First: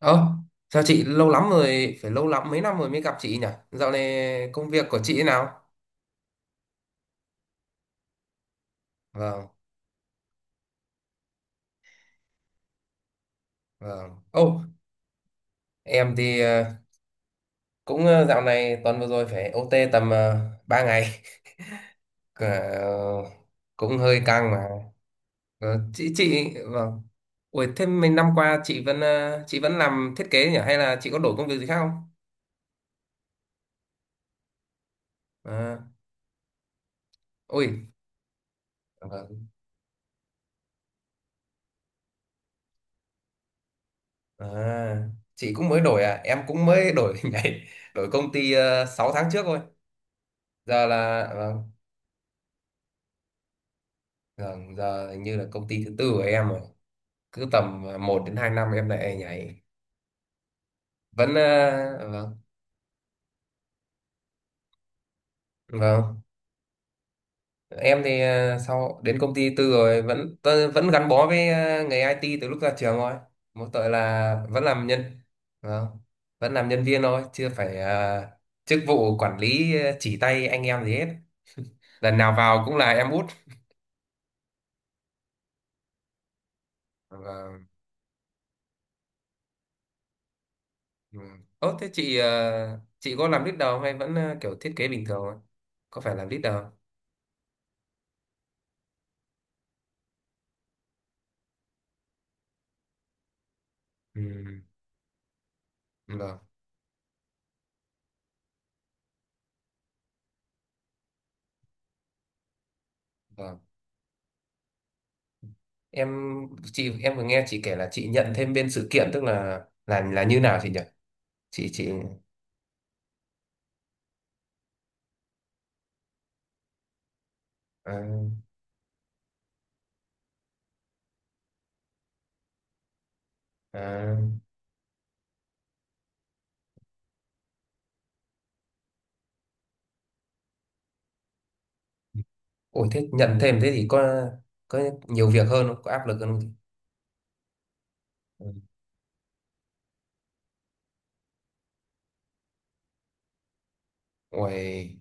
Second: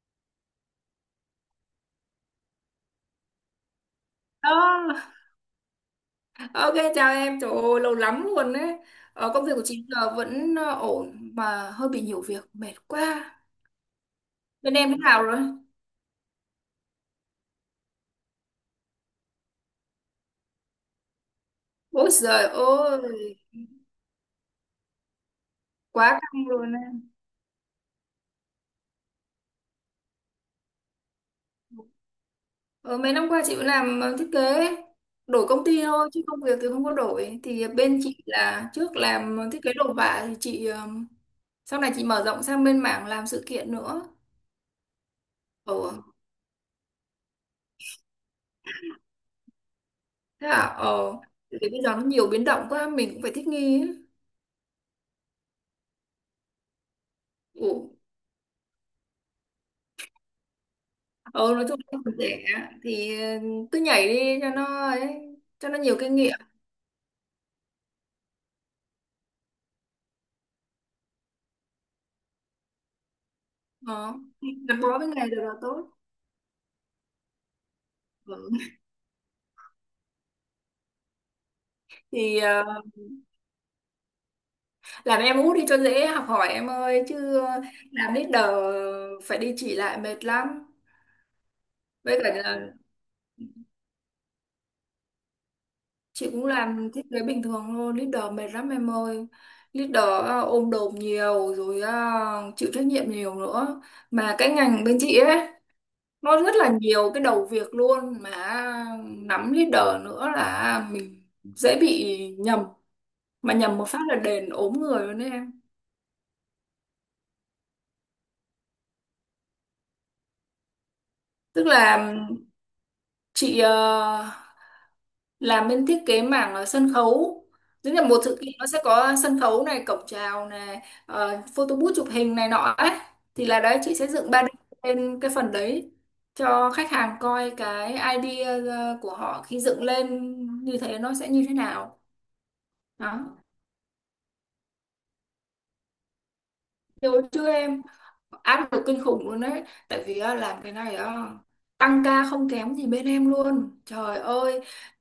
Ơ, chào chị lâu lắm rồi, phải lâu lắm mấy năm rồi mới gặp chị nhỉ? Dạo này công việc của Đó. chị thế nào? Ok chào em, trời ơi, lâu lắm luôn đấy. Công Vâng, việc của chị giờ vẫn ổn mà hơi bị nhiều việc, mệt quá. vâng. Ô, Bên em thế nào rồi? em thì cũng dạo này tuần vừa rồi phải OT tầm 3 ngày. Ôi giời Ờ, ơi, cũng hơi căng mà. Ờ, quá chị căng chị luôn á. vâng. Ủa thế mấy năm qua chị vẫn chị vẫn làm thiết kế nhỉ hay là chị có đổi công việc gì khác không? Ờ, Mấy năm qua chị cũng làm thiết kế, đổi công À, ty thôi chứ công việc thì không có đổi. ôi, Thì bên chị là trước làm vâng. thiết kế đồ họa thì chị sau này chị mở rộng sang bên mảng làm sự kiện nữa. À, chị cũng Ồ, mới đổi à, em cũng mới đổi nhảy, đổi công ty 6 tháng trước thôi. thế à? Giờ Ờ, là thì vâng. bây giờ nó nhiều biến động quá, mình cũng phải thích nghi ấy. Vâng, giờ hình như là công ty thứ tư của em rồi. Cứ Ồ. tầm một đến 2 năm em lại nhảy. Vẫn Ừ, nói chung là còn vâng, trẻ thì cứ nhảy đi cho nó ấy, cho nó nhiều kinh vâng. nghiệm. Em thì sau đến công ty tư rồi vẫn gắn bó với nghề IT từ lúc ra trường thôi. Mỗi tội Ờ, là vẫn gắn làm bó với nhân. nghề được là Vâng. tốt. Vẫn làm nhân viên thôi, chưa phải Ừ, chức vụ quản lý chỉ tay anh em gì hết. Lần nào thì vào ờ, cũng là em út. làm em út đi cho dễ học hỏi em ơi, chứ Vâng. làm leader phải đi chỉ lại mệt lắm. Ừ. Ơ thế chị Với cả là chị có làm leader không hay vẫn kiểu thiết kế bình thường thôi? Có phải làm chị cũng leader không? làm thiết kế bình thường thôi, leader mệt lắm em ơi. Leader ôm đồm nhiều rồi, chịu trách nhiệm nhiều nữa. Mà cái Ừ. ngành bên chị ấy Vâng, nó rất là nhiều cái đầu việc luôn, mà nắm leader nữa là mình dễ bị nhầm, mà vâng. nhầm một phát là đền ốm người luôn đấy em. Em chị em vừa nghe chị kể là chị nhận thêm bên sự kiện tức là là như nào chị nhỉ? Tức Chị, là chị làm bên thiết kế mảng sân khấu, tức à, là một sự kiện nó sẽ có sân khấu này, cổng chào này, photo booth chụp hình này nọ ấy, thì là đấy chị sẽ à. dựng 3D lên cái phần đấy cho khách hàng coi cái idea của họ khi dựng lên như thế nó sẽ như thế nào. Ôi thế Đó. nhận thêm thế thì có nhiều việc hơn không? Có áp lực hơn không chị? Hồi trước em Ừ. áp lực kinh khủng luôn đấy, tại vì á, làm cái này á, tăng ca không kém gì bên em luôn trời ơi. Ôi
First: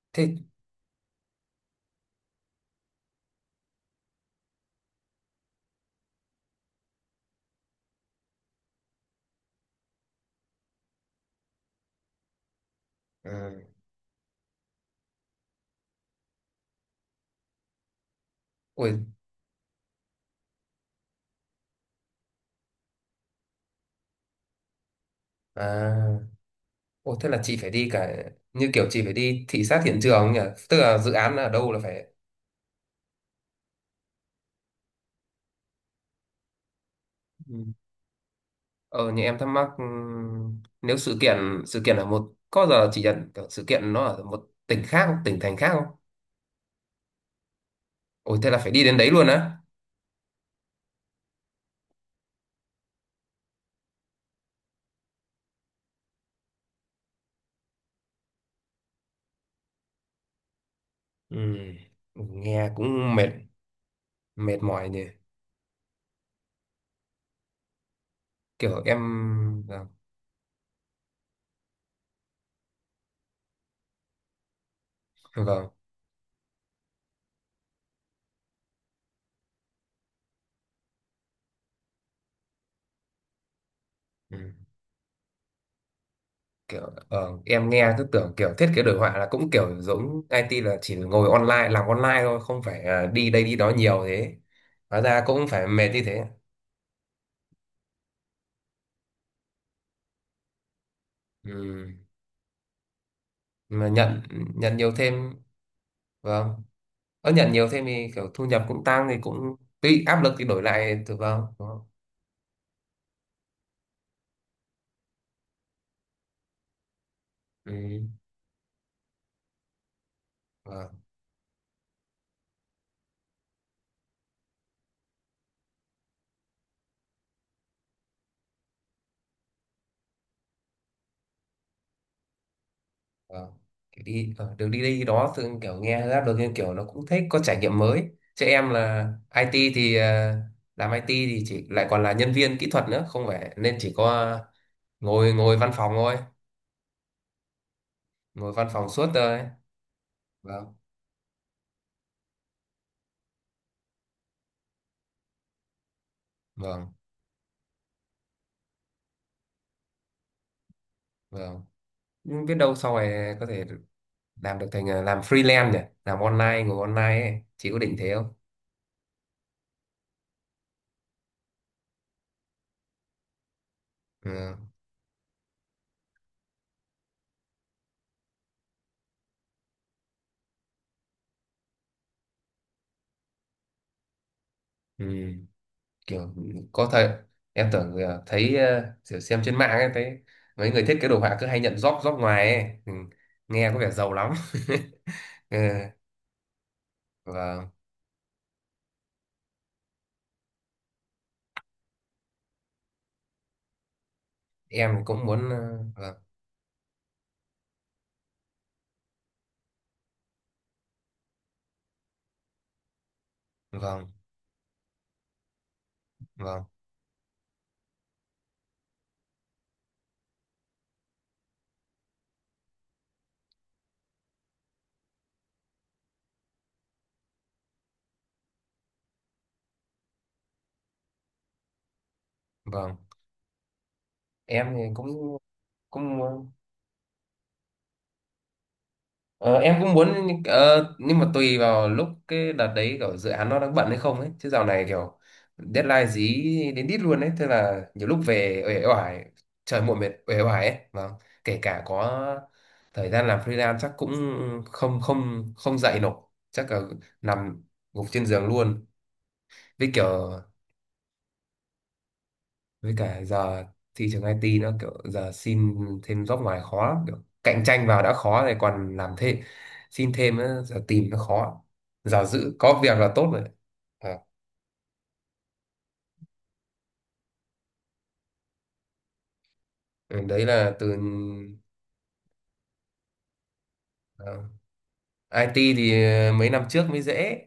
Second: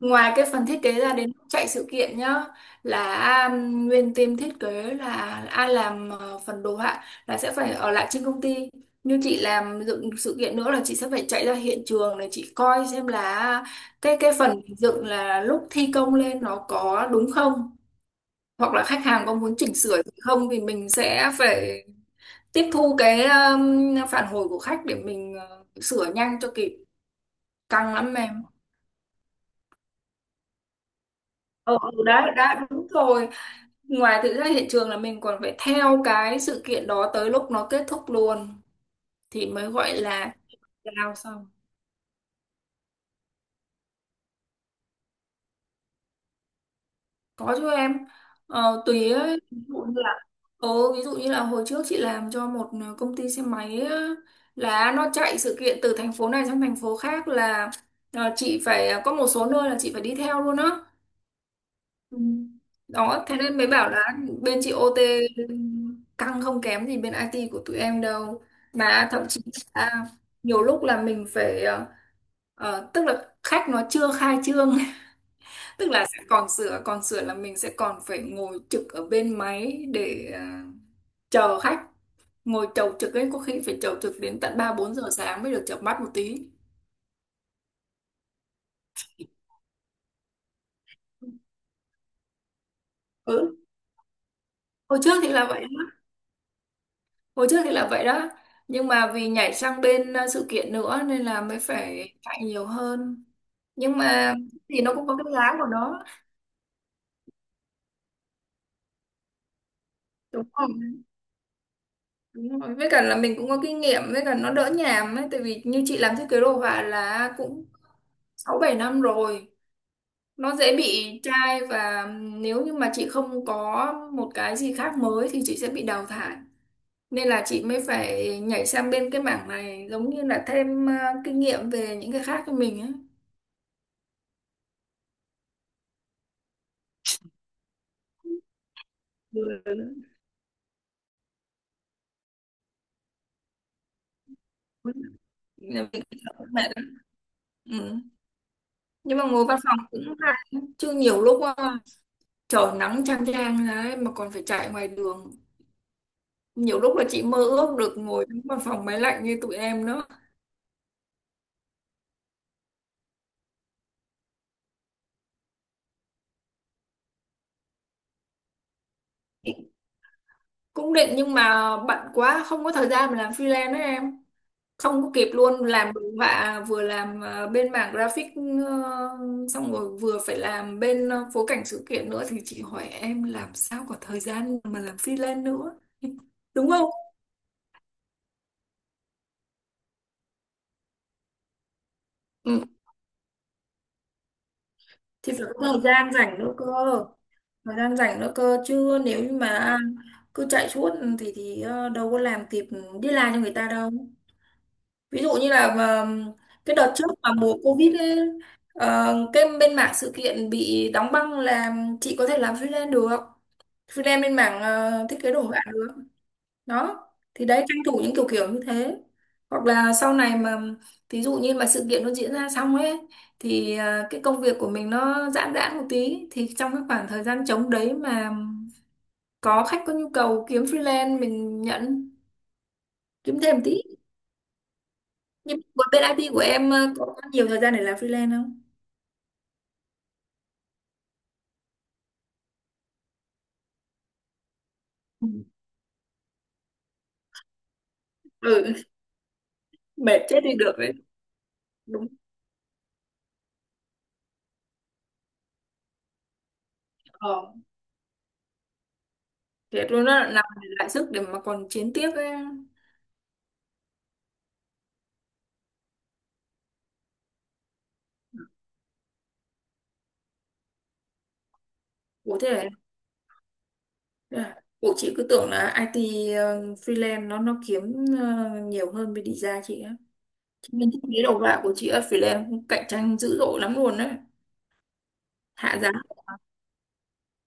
Ngoài thế cái phần thiết kế ra, đến lúc chạy sự kiện nhá, là nguyên team thiết kế là ai làm phần đồ họa là sẽ phải ở lại trên công ty. Như chị làm dựng sự kiện nữa là chị sẽ phải chạy ra hiện trường để chị coi xem là à, à, cái phần dựng là lúc thi công lên nó có đúng không, hoặc là khách ôi hàng có muốn chỉnh sửa gì không thì mình sẽ phải tiếp thu cái phản hồi của khách để mình sửa à, nhanh cho kịp. ôi thế là chị phải đi Căng lắm cả em. như kiểu chị phải đi thị sát hiện trường nhỉ? Tức là dự án ở đâu Ừ, là ừ, phải. đấy đã đúng rồi. Ngoài thực ra hiện trường là mình còn phải theo cái sự kiện đó tới lúc Ừ. nó kết thúc luôn Ờ như em thì thắc mắc mới gọi là nếu giao xong. sự kiện ở một có giờ chị nhận kiểu sự kiện nó ở một tỉnh khác không? Tỉnh thành khác không? Có chứ em. Ôi thế là phải Ờ, đi đến đấy tùy luôn ấy, ví á. dụ như là ừ, ví dụ như là hồi trước chị làm cho một công ty xe máy á, là nó chạy sự kiện từ thành phố này sang thành phố khác là chị phải có một số nơi là chị phải đi theo luôn á. Ừ. Ừ. Ừ, nghe cũng Đó, mệt thế nên mới bảo là mệt bên chị mỏi nhỉ. OT căng không kém gì bên IT của tụi em đâu. Kiểu em Mà thậm chí ờ, là nhiều lúc là mình phải tức là khách nó chưa khai trương, vâng, vâng. tức là sẽ còn sửa là mình sẽ còn phải ngồi trực ở bên máy để chờ khách, ngồi chầu trực ấy, có khi phải chầu trực Ừ. đến tận 3 4 giờ sáng mới được chợp mắt một tí. Kiểu em nghe cứ tưởng kiểu thiết kế đồ họa là cũng kiểu giống IT là chỉ ngồi online làm online thôi, không phải đi đây đi Ừ, đó nhiều thế. hồi Hóa trước ra thì là cũng vậy. phải mệt như thế. Hồi trước thì là vậy đó. Nhưng mà vì nhảy sang bên sự kiện nữa nên là mới Ừ. phải chạy nhiều hơn. Mà Nhưng nhận mà nhận thì nhiều nó cũng có thêm cái giá của nó. vâng. Ở nhận nhiều thêm thì kiểu thu nhập cũng tăng thì cũng tuy áp lực Đúng thì đổi không? lại thì vâng, đúng không? Đúng rồi. Với cả là mình cũng có kinh nghiệm, với cả nó đỡ nhàm ấy. Tại vì như chị làm thiết kế đồ họa là cũng Ừ. 6 7 năm rồi. Nó dễ Vâng. bị chai, và nếu như mà chị không có một cái gì khác mới thì chị sẽ bị đào thải. Nên là chị mới phải nhảy sang bên cái mảng này giống như là thêm kinh nghiệm về những cái khác cho mình ấy. Ờ, kiểu đi đường đi đi đó thường kiểu nghe rap được nhưng kiểu nó cũng thích có trải nghiệm mới chứ em là IT thì làm IT thì chỉ lại còn là nhân viên kỹ thuật nữa không phải nên chỉ có Ừ. ngồi ngồi văn Nên phòng vì thôi, cái thợ của mẹ. Ừ, ngồi văn phòng suốt nhưng mà thôi. ngồi văn phòng cũng hay, Vâng, chứ nhiều lúc trời nắng chang chang đấy mà còn phải chạy ngoài đường, nhiều vâng, lúc là chị mơ ước được ngồi trong văn phòng máy lạnh như tụi em nữa. vâng. Nhưng biết đâu sau này có thể làm được thành làm freelance nhỉ, làm online ngồi online ấy. Chị có định thế không? Chị cũng định nhưng mà bận quá, không có thời gian mà làm freelance đấy em. Ừ. Không có kịp luôn, làm đồ họa vừa làm bên mảng graphic, ờ, xong rồi vừa phải làm bên phối cảnh sự kiện nữa, thì chị hỏi em làm sao có thời gian mà làm Ừ. freelance nữa. kiểu Đúng có không? thời Em tưởng thấy kiểu xem trên mạng ấy, thấy mấy người thiết kế đồ họa cứ hay nhận job job ngoài ấy, ừ, nghe có vẻ giàu lắm Thì phải ừ. có thời gian rảnh nữa cơ, Vâng, thời gian rảnh nữa cơ, chứ nếu như mà cứ chạy suốt ừ, thì đâu có làm kịp đi làm cho người ta đâu. em Ví cũng dụ như muốn là mà, ờ, cái đợt trước mà mùa Covid ấy, cái bên mảng sự kiện bị đóng băng là chị có thể làm freelance được, vâng, vâng, freelance bên mảng thiết kế đồ họa được. vâng, Đó, thì đấy tranh thủ những kiểu kiểu như thế, hoặc là sau này mà thí dụ như mà sự kiện nó diễn ra xong ấy thì à, cái công việc của mình nó giãn giãn một tí, thì trong cái khoảng thời gian trống đấy mà có khách có nhu cầu kiếm freelance mình nhận, vâng. kiếm thêm tí. Em thì cũng Nhưng mà bên cũng IT của muốn. em à, có nhiều thời gian để làm freelance không? Ờ, em cũng muốn nhưng nhưng mà tùy vào lúc cái đợt đấy kiểu dự án nó đang bận hay không ấy, chứ dạo này kiểu Ừ. deadline dí đến đít luôn ấy, thế là nhiều lúc về Ừ. uể oải trời muộn mệt Mệt chết uể đi oải ấy được đấy, vâng. Kể cả đúng. có thời gian làm freelance chắc cũng không không không dậy nổi, chắc là Ờ, nằm gục trên giường luôn. thế Với tôi nó kiểu lại làm lại sức để mà còn chiến tiếp ấy. với cả giờ thị trường IT nó kiểu giờ xin thêm job ngoài khó lắm, kiểu cạnh tranh vào đã khó rồi còn làm thêm xin thêm nữa, giờ tìm nó khó, giờ Ủa thế giữ là có việc là tốt rồi. Ờ, à, bộ chị cứ tưởng là IT freelance nó kiếm nhiều hơn bên design chị á. ừ, đấy Chị là mình từ thấy cái đầu vào của chị ở freelance cũng cạnh tranh dữ dội lắm luôn đấy. ờ, IT Hạ giá. thì mấy năm trước mới dễ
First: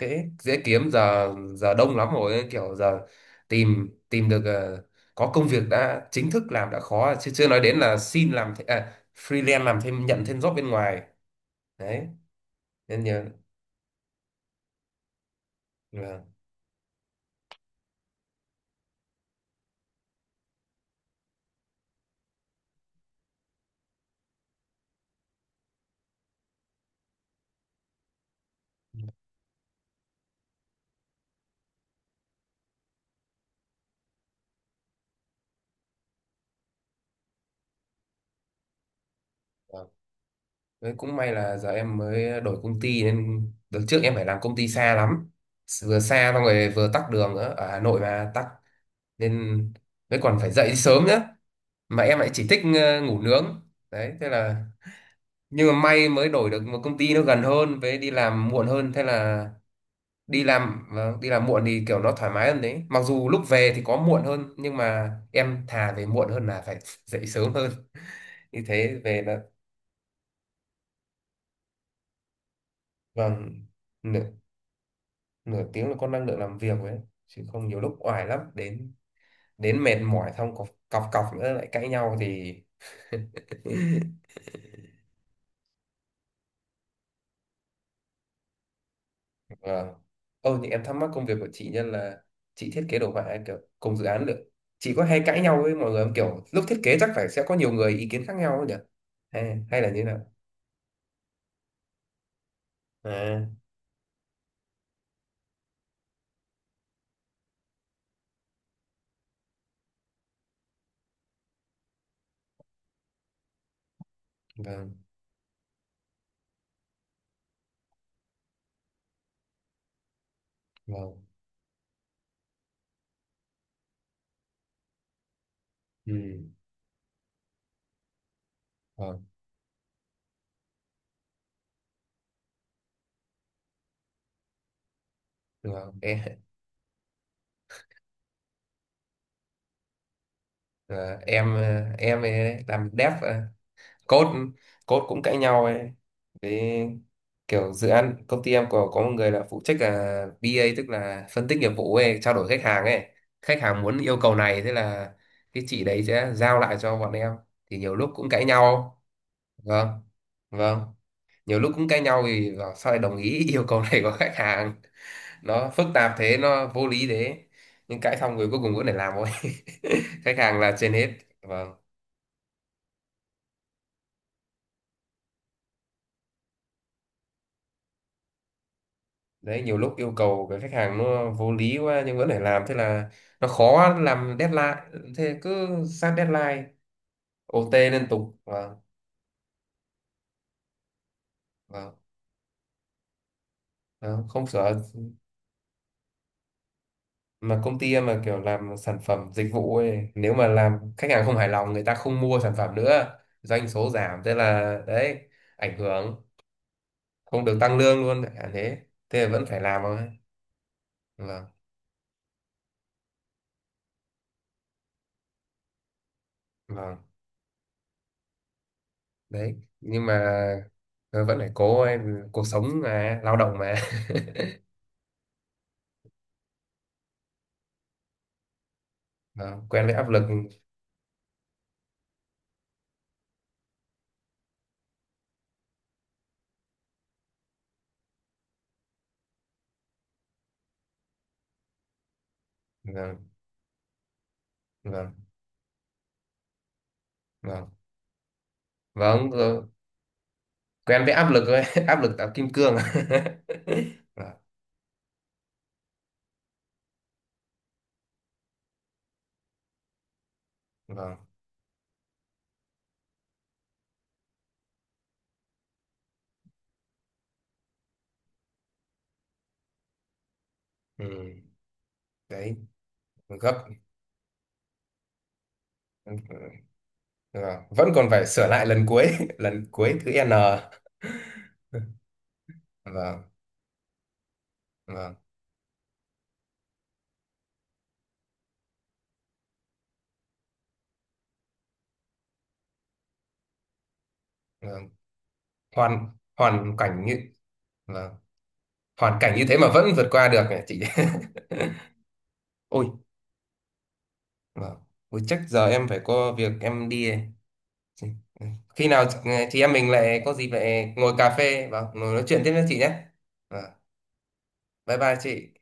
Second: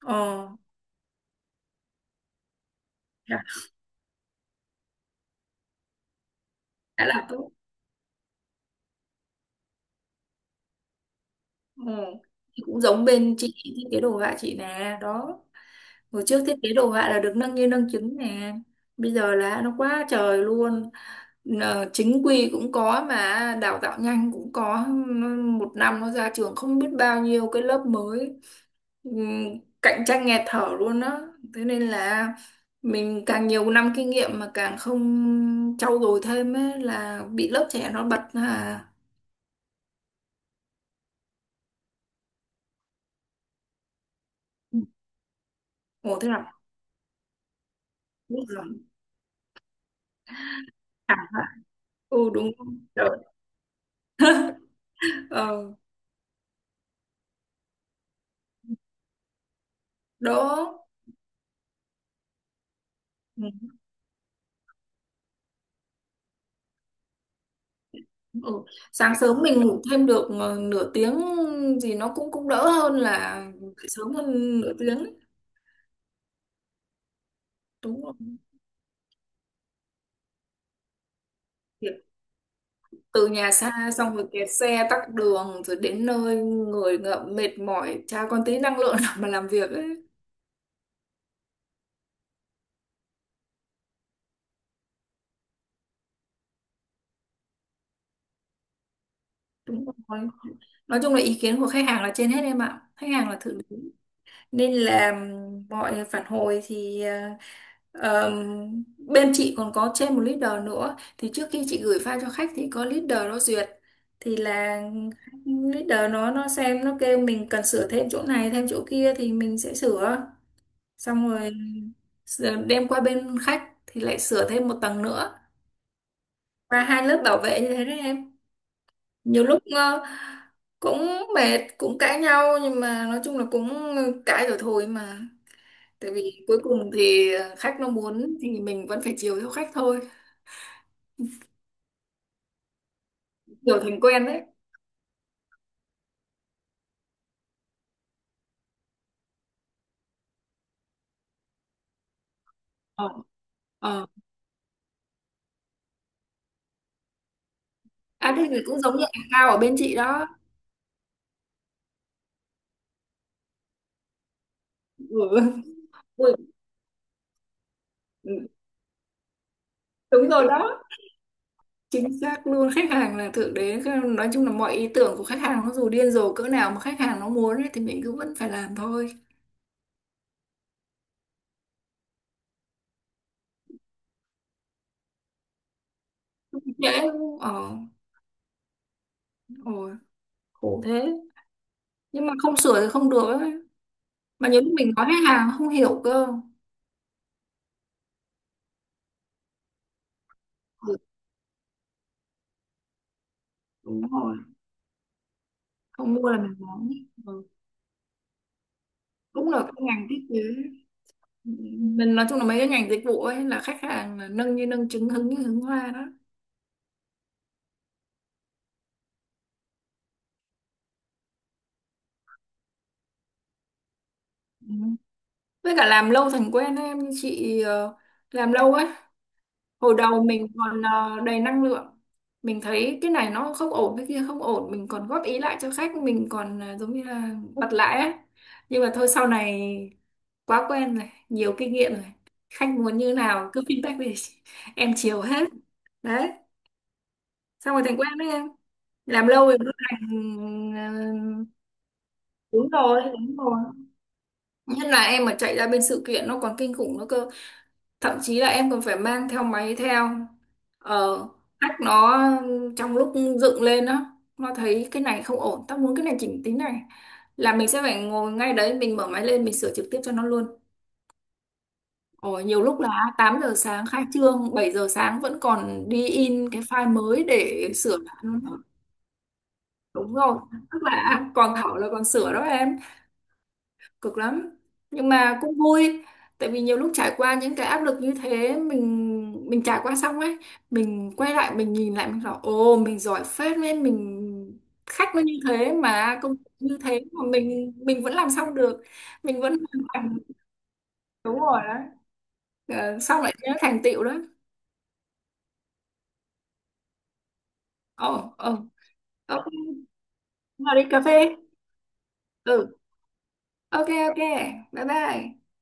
dễ Ờ, dễ kiếm giờ, giờ đông lắm rồi, kiểu giờ hạ tìm tìm được có công việc đã chính thức làm đã hạ khó rồi, là chứ chưa tốt. nói đến là xin làm freelance làm thêm nhận thêm job bên ngoài Ừ. đấy, Thì cũng nên giống nhờ bên chị thiết kế đồ họa chị nè đó, hồi vâng. trước thiết kế đồ họa là được nâng như nâng chứng nè, bây giờ là nó quá trời luôn. Nờ, chính quy cũng có mà đào tạo nhanh cũng có. Nó- một năm nó ra trường không biết bao nhiêu cái lớp mới. Cạnh tranh nghẹt thở luôn á. Thế nên là mình càng nhiều năm kinh nghiệm mà càng không trau dồi thêm ấy, là bị lớp trẻ nó bật à. Đấy, cũng may là giờ em mới đổi công ty nên đợt trước em phải làm công ty xa lắm, vừa Ồ thế xa xong nào, rồi vừa tắc đường nữa ở Hà Nội mà biết tắc rồi. nên mới còn phải dậy sớm nữa, mà em Ừ lại chỉ đúng thích rồi. Ngủ Đỡ. nướng đấy thế là, nhưng Ờ, mà may mới đổi được một công ty nó gần hơn với đi làm muộn hơn, thế là đi đỡ. làm vâng, đi làm muộn thì kiểu nó thoải mái hơn đấy, mặc dù lúc về Ừ. thì có muộn hơn nhưng mà em thà về muộn hơn là phải dậy sớm hơn, như Ừ. thế Sáng về nó sớm mình ngủ thêm được nửa tiếng gì nó cũng cũng đỡ hơn là dậy sớm vâng, hơn nửa tiếng ấy. nửa tiếng là con năng lượng làm việc ấy chứ không nhiều lúc Đúng rồi. oải lắm đến đến mệt mỏi xong cọc cọc, cọc nữa lại cãi Việc nhau thì từ nhà xa xong rồi kẹt xe tắc đường rồi đến nơi người ngợm mệt mỏi chả còn tí năng lượng nào mà làm việc Vâng. ấy. Ô, thì em thắc mắc công việc của chị nhân là chị thiết kế đồ họa ấy, kiểu cùng dự án được. Chị có hay cãi nhau với mọi người không? Kiểu lúc thiết kế chắc phải sẽ có nhiều người ý kiến khác nhau ấy nhỉ? Hay, hay Đúng là như thế rồi. nào? Nói chung là ý kiến của khách hàng là trên hết em ạ. Khách hàng là À, thượng, nên là mọi phản hồi thì bên chị còn có trên một leader nữa, thì trước khi chị gửi file cho khách thì có leader nó duyệt, thì là vâng, leader nó xem nó kêu mình cần sửa thêm chỗ này thêm chỗ kia thì mình sẽ sửa, vâng. xong rồi sửa- đem qua bên khách thì lại sửa thêm một tầng nữa, Ừ, và hai lớp bảo vệ như thế đấy em. vâng, Nhiều lúc cũng mệt cũng cãi nhau, nhưng mà nói chung là cũng cãi rồi thôi mà, vâng. tại Em, vì cuối cùng thì khách nó muốn thì mình vẫn phải chiều theo khách thôi, à, em, em ấy làm dev kiểu thành quen code đấy. code cũng cãi nhau ấy, với kiểu dự án công ty em có một người là phụ trách là BA tức là phân tích nghiệp vụ ấy, trao đổi khách hàng ấy, Ờ, khách hàng muốn ờ, yêu cầu này thế là cái chị đấy sẽ giao lại cho bọn em thì nhiều lúc cũng à cãi thế thì cũng nhau giống như anh Cao ở bên vâng chị đó. vâng, nhiều lúc cũng cãi nhau vì bảo sao lại đồng ý yêu cầu này của khách hàng, Ừ. nó phức tạp Ui, thế nó vô lý thế, nhưng cãi xong ừ, rồi cuối cùng vẫn phải làm thôi đúng khách rồi hàng là đó, trên hết vâng. chính xác luôn, khách hàng là thượng đế. Nói chung là mọi ý tưởng của khách hàng nó dù điên rồ cỡ nào mà khách hàng nó muốn ấy, thì mình cứ vẫn phải làm thôi. Đấy, nhiều lúc yêu cầu cái khách hàng nó vô lý quá nhưng vẫn phải làm, thế là nó khó làm deadline, thế cứ sát deadline Dễ. Ờ, OT liên tục vâng ôi khổ thế, vâng. nhưng mà không sửa thì không được ấy, Đó, không mà nhiều sửa lúc mình nói khách hàng nó không hiểu cơ. mà công ty em mà kiểu làm sản phẩm dịch vụ ấy, nếu mà làm Ừ, khách hàng không hài lòng người ta không mua sản phẩm nữa doanh số đúng giảm thế rồi. là đấy, ảnh Không hưởng mua là mình nói. Ừ. không được tăng lương luôn à, thế thế là vẫn Cũng là phải cái làm thôi ngành thiết kế, vâng mình nói chung là mấy cái ngành dịch vụ ấy là khách hàng là nâng như nâng trứng hứng như hứng hoa đó. vâng. Đấy nhưng mà vẫn phải cố em, cuộc sống mà, lao động mà Ừ. Với cả làm lâu thành quen ấy, em, như chị làm lâu ấy, vâng, quen với hồi áp lực đầu mình còn đầy năng lượng, mình thấy cái này nó không ổn cái kia không ổn, mình còn góp ý lại cho khách, mình còn giống như là bật lại ấy. Nhưng mà thôi sau này quá quen rồi, nhiều kinh nghiệm rồi, khách muốn như vâng nào cứ feedback về, em vâng chiều hết. Đấy, vâng xong rồi thành quen đấy em, làm vâng lâu rồi rồi, nó thành. quen với áp lực rồi áp lực tạo kim Đúng cương rồi, đúng rồi. vâng Nhất là em mà chạy ra bên sự kiện nó còn kinh khủng nữa cơ. Thậm chí là em còn phải mang theo máy theo. vâng Ờ, hack nó trong lúc dựng lên á, nó thấy cái này không ổn, tao muốn cái này chỉnh tính này. Là mình sẽ phải ngồi ngay đấy, mình mở máy lên, mình sửa trực tiếp cho nó luôn. ừ. Ồ, Đấy nhiều lúc là 8 giờ gấp sáng khai trương, 7 giờ sáng vẫn còn đi in cái file mới vâng, để vẫn sửa còn lại phải luôn. sửa lại lần cuối lần cuối thứ Đúng n rồi, tức là à, còn thảo là còn sửa đó em. vâng Cực lắm, nhưng vâng mà cũng vui, tại vì nhiều lúc trải qua những cái áp lực như thế, mình trải qua xong ấy, mình quay lại mình nhìn lại mình bảo ồ mình giỏi phết, nên mình, vâng khách nó như thế hoàn mà công việc hoàn như thế cảnh như mà mình vâng vẫn làm xong được, hoàn cảnh mình như vẫn thế mà hoàn vẫn vượt thành, qua được này chị đúng rồi đó. Ờ, ôi xong lại nhớ thành tựu đó. vâng. Ôi chắc giờ em phải có việc em đi. Ồ Ừ. ồ, Khi nào ok, chị em mình lại có dịp vào đi lại cà ngồi cà phê. phê và ngồi nói chuyện tiếp với chị Ừ, nhé. Vâng. ok ok, bye Bye bye bye. chị.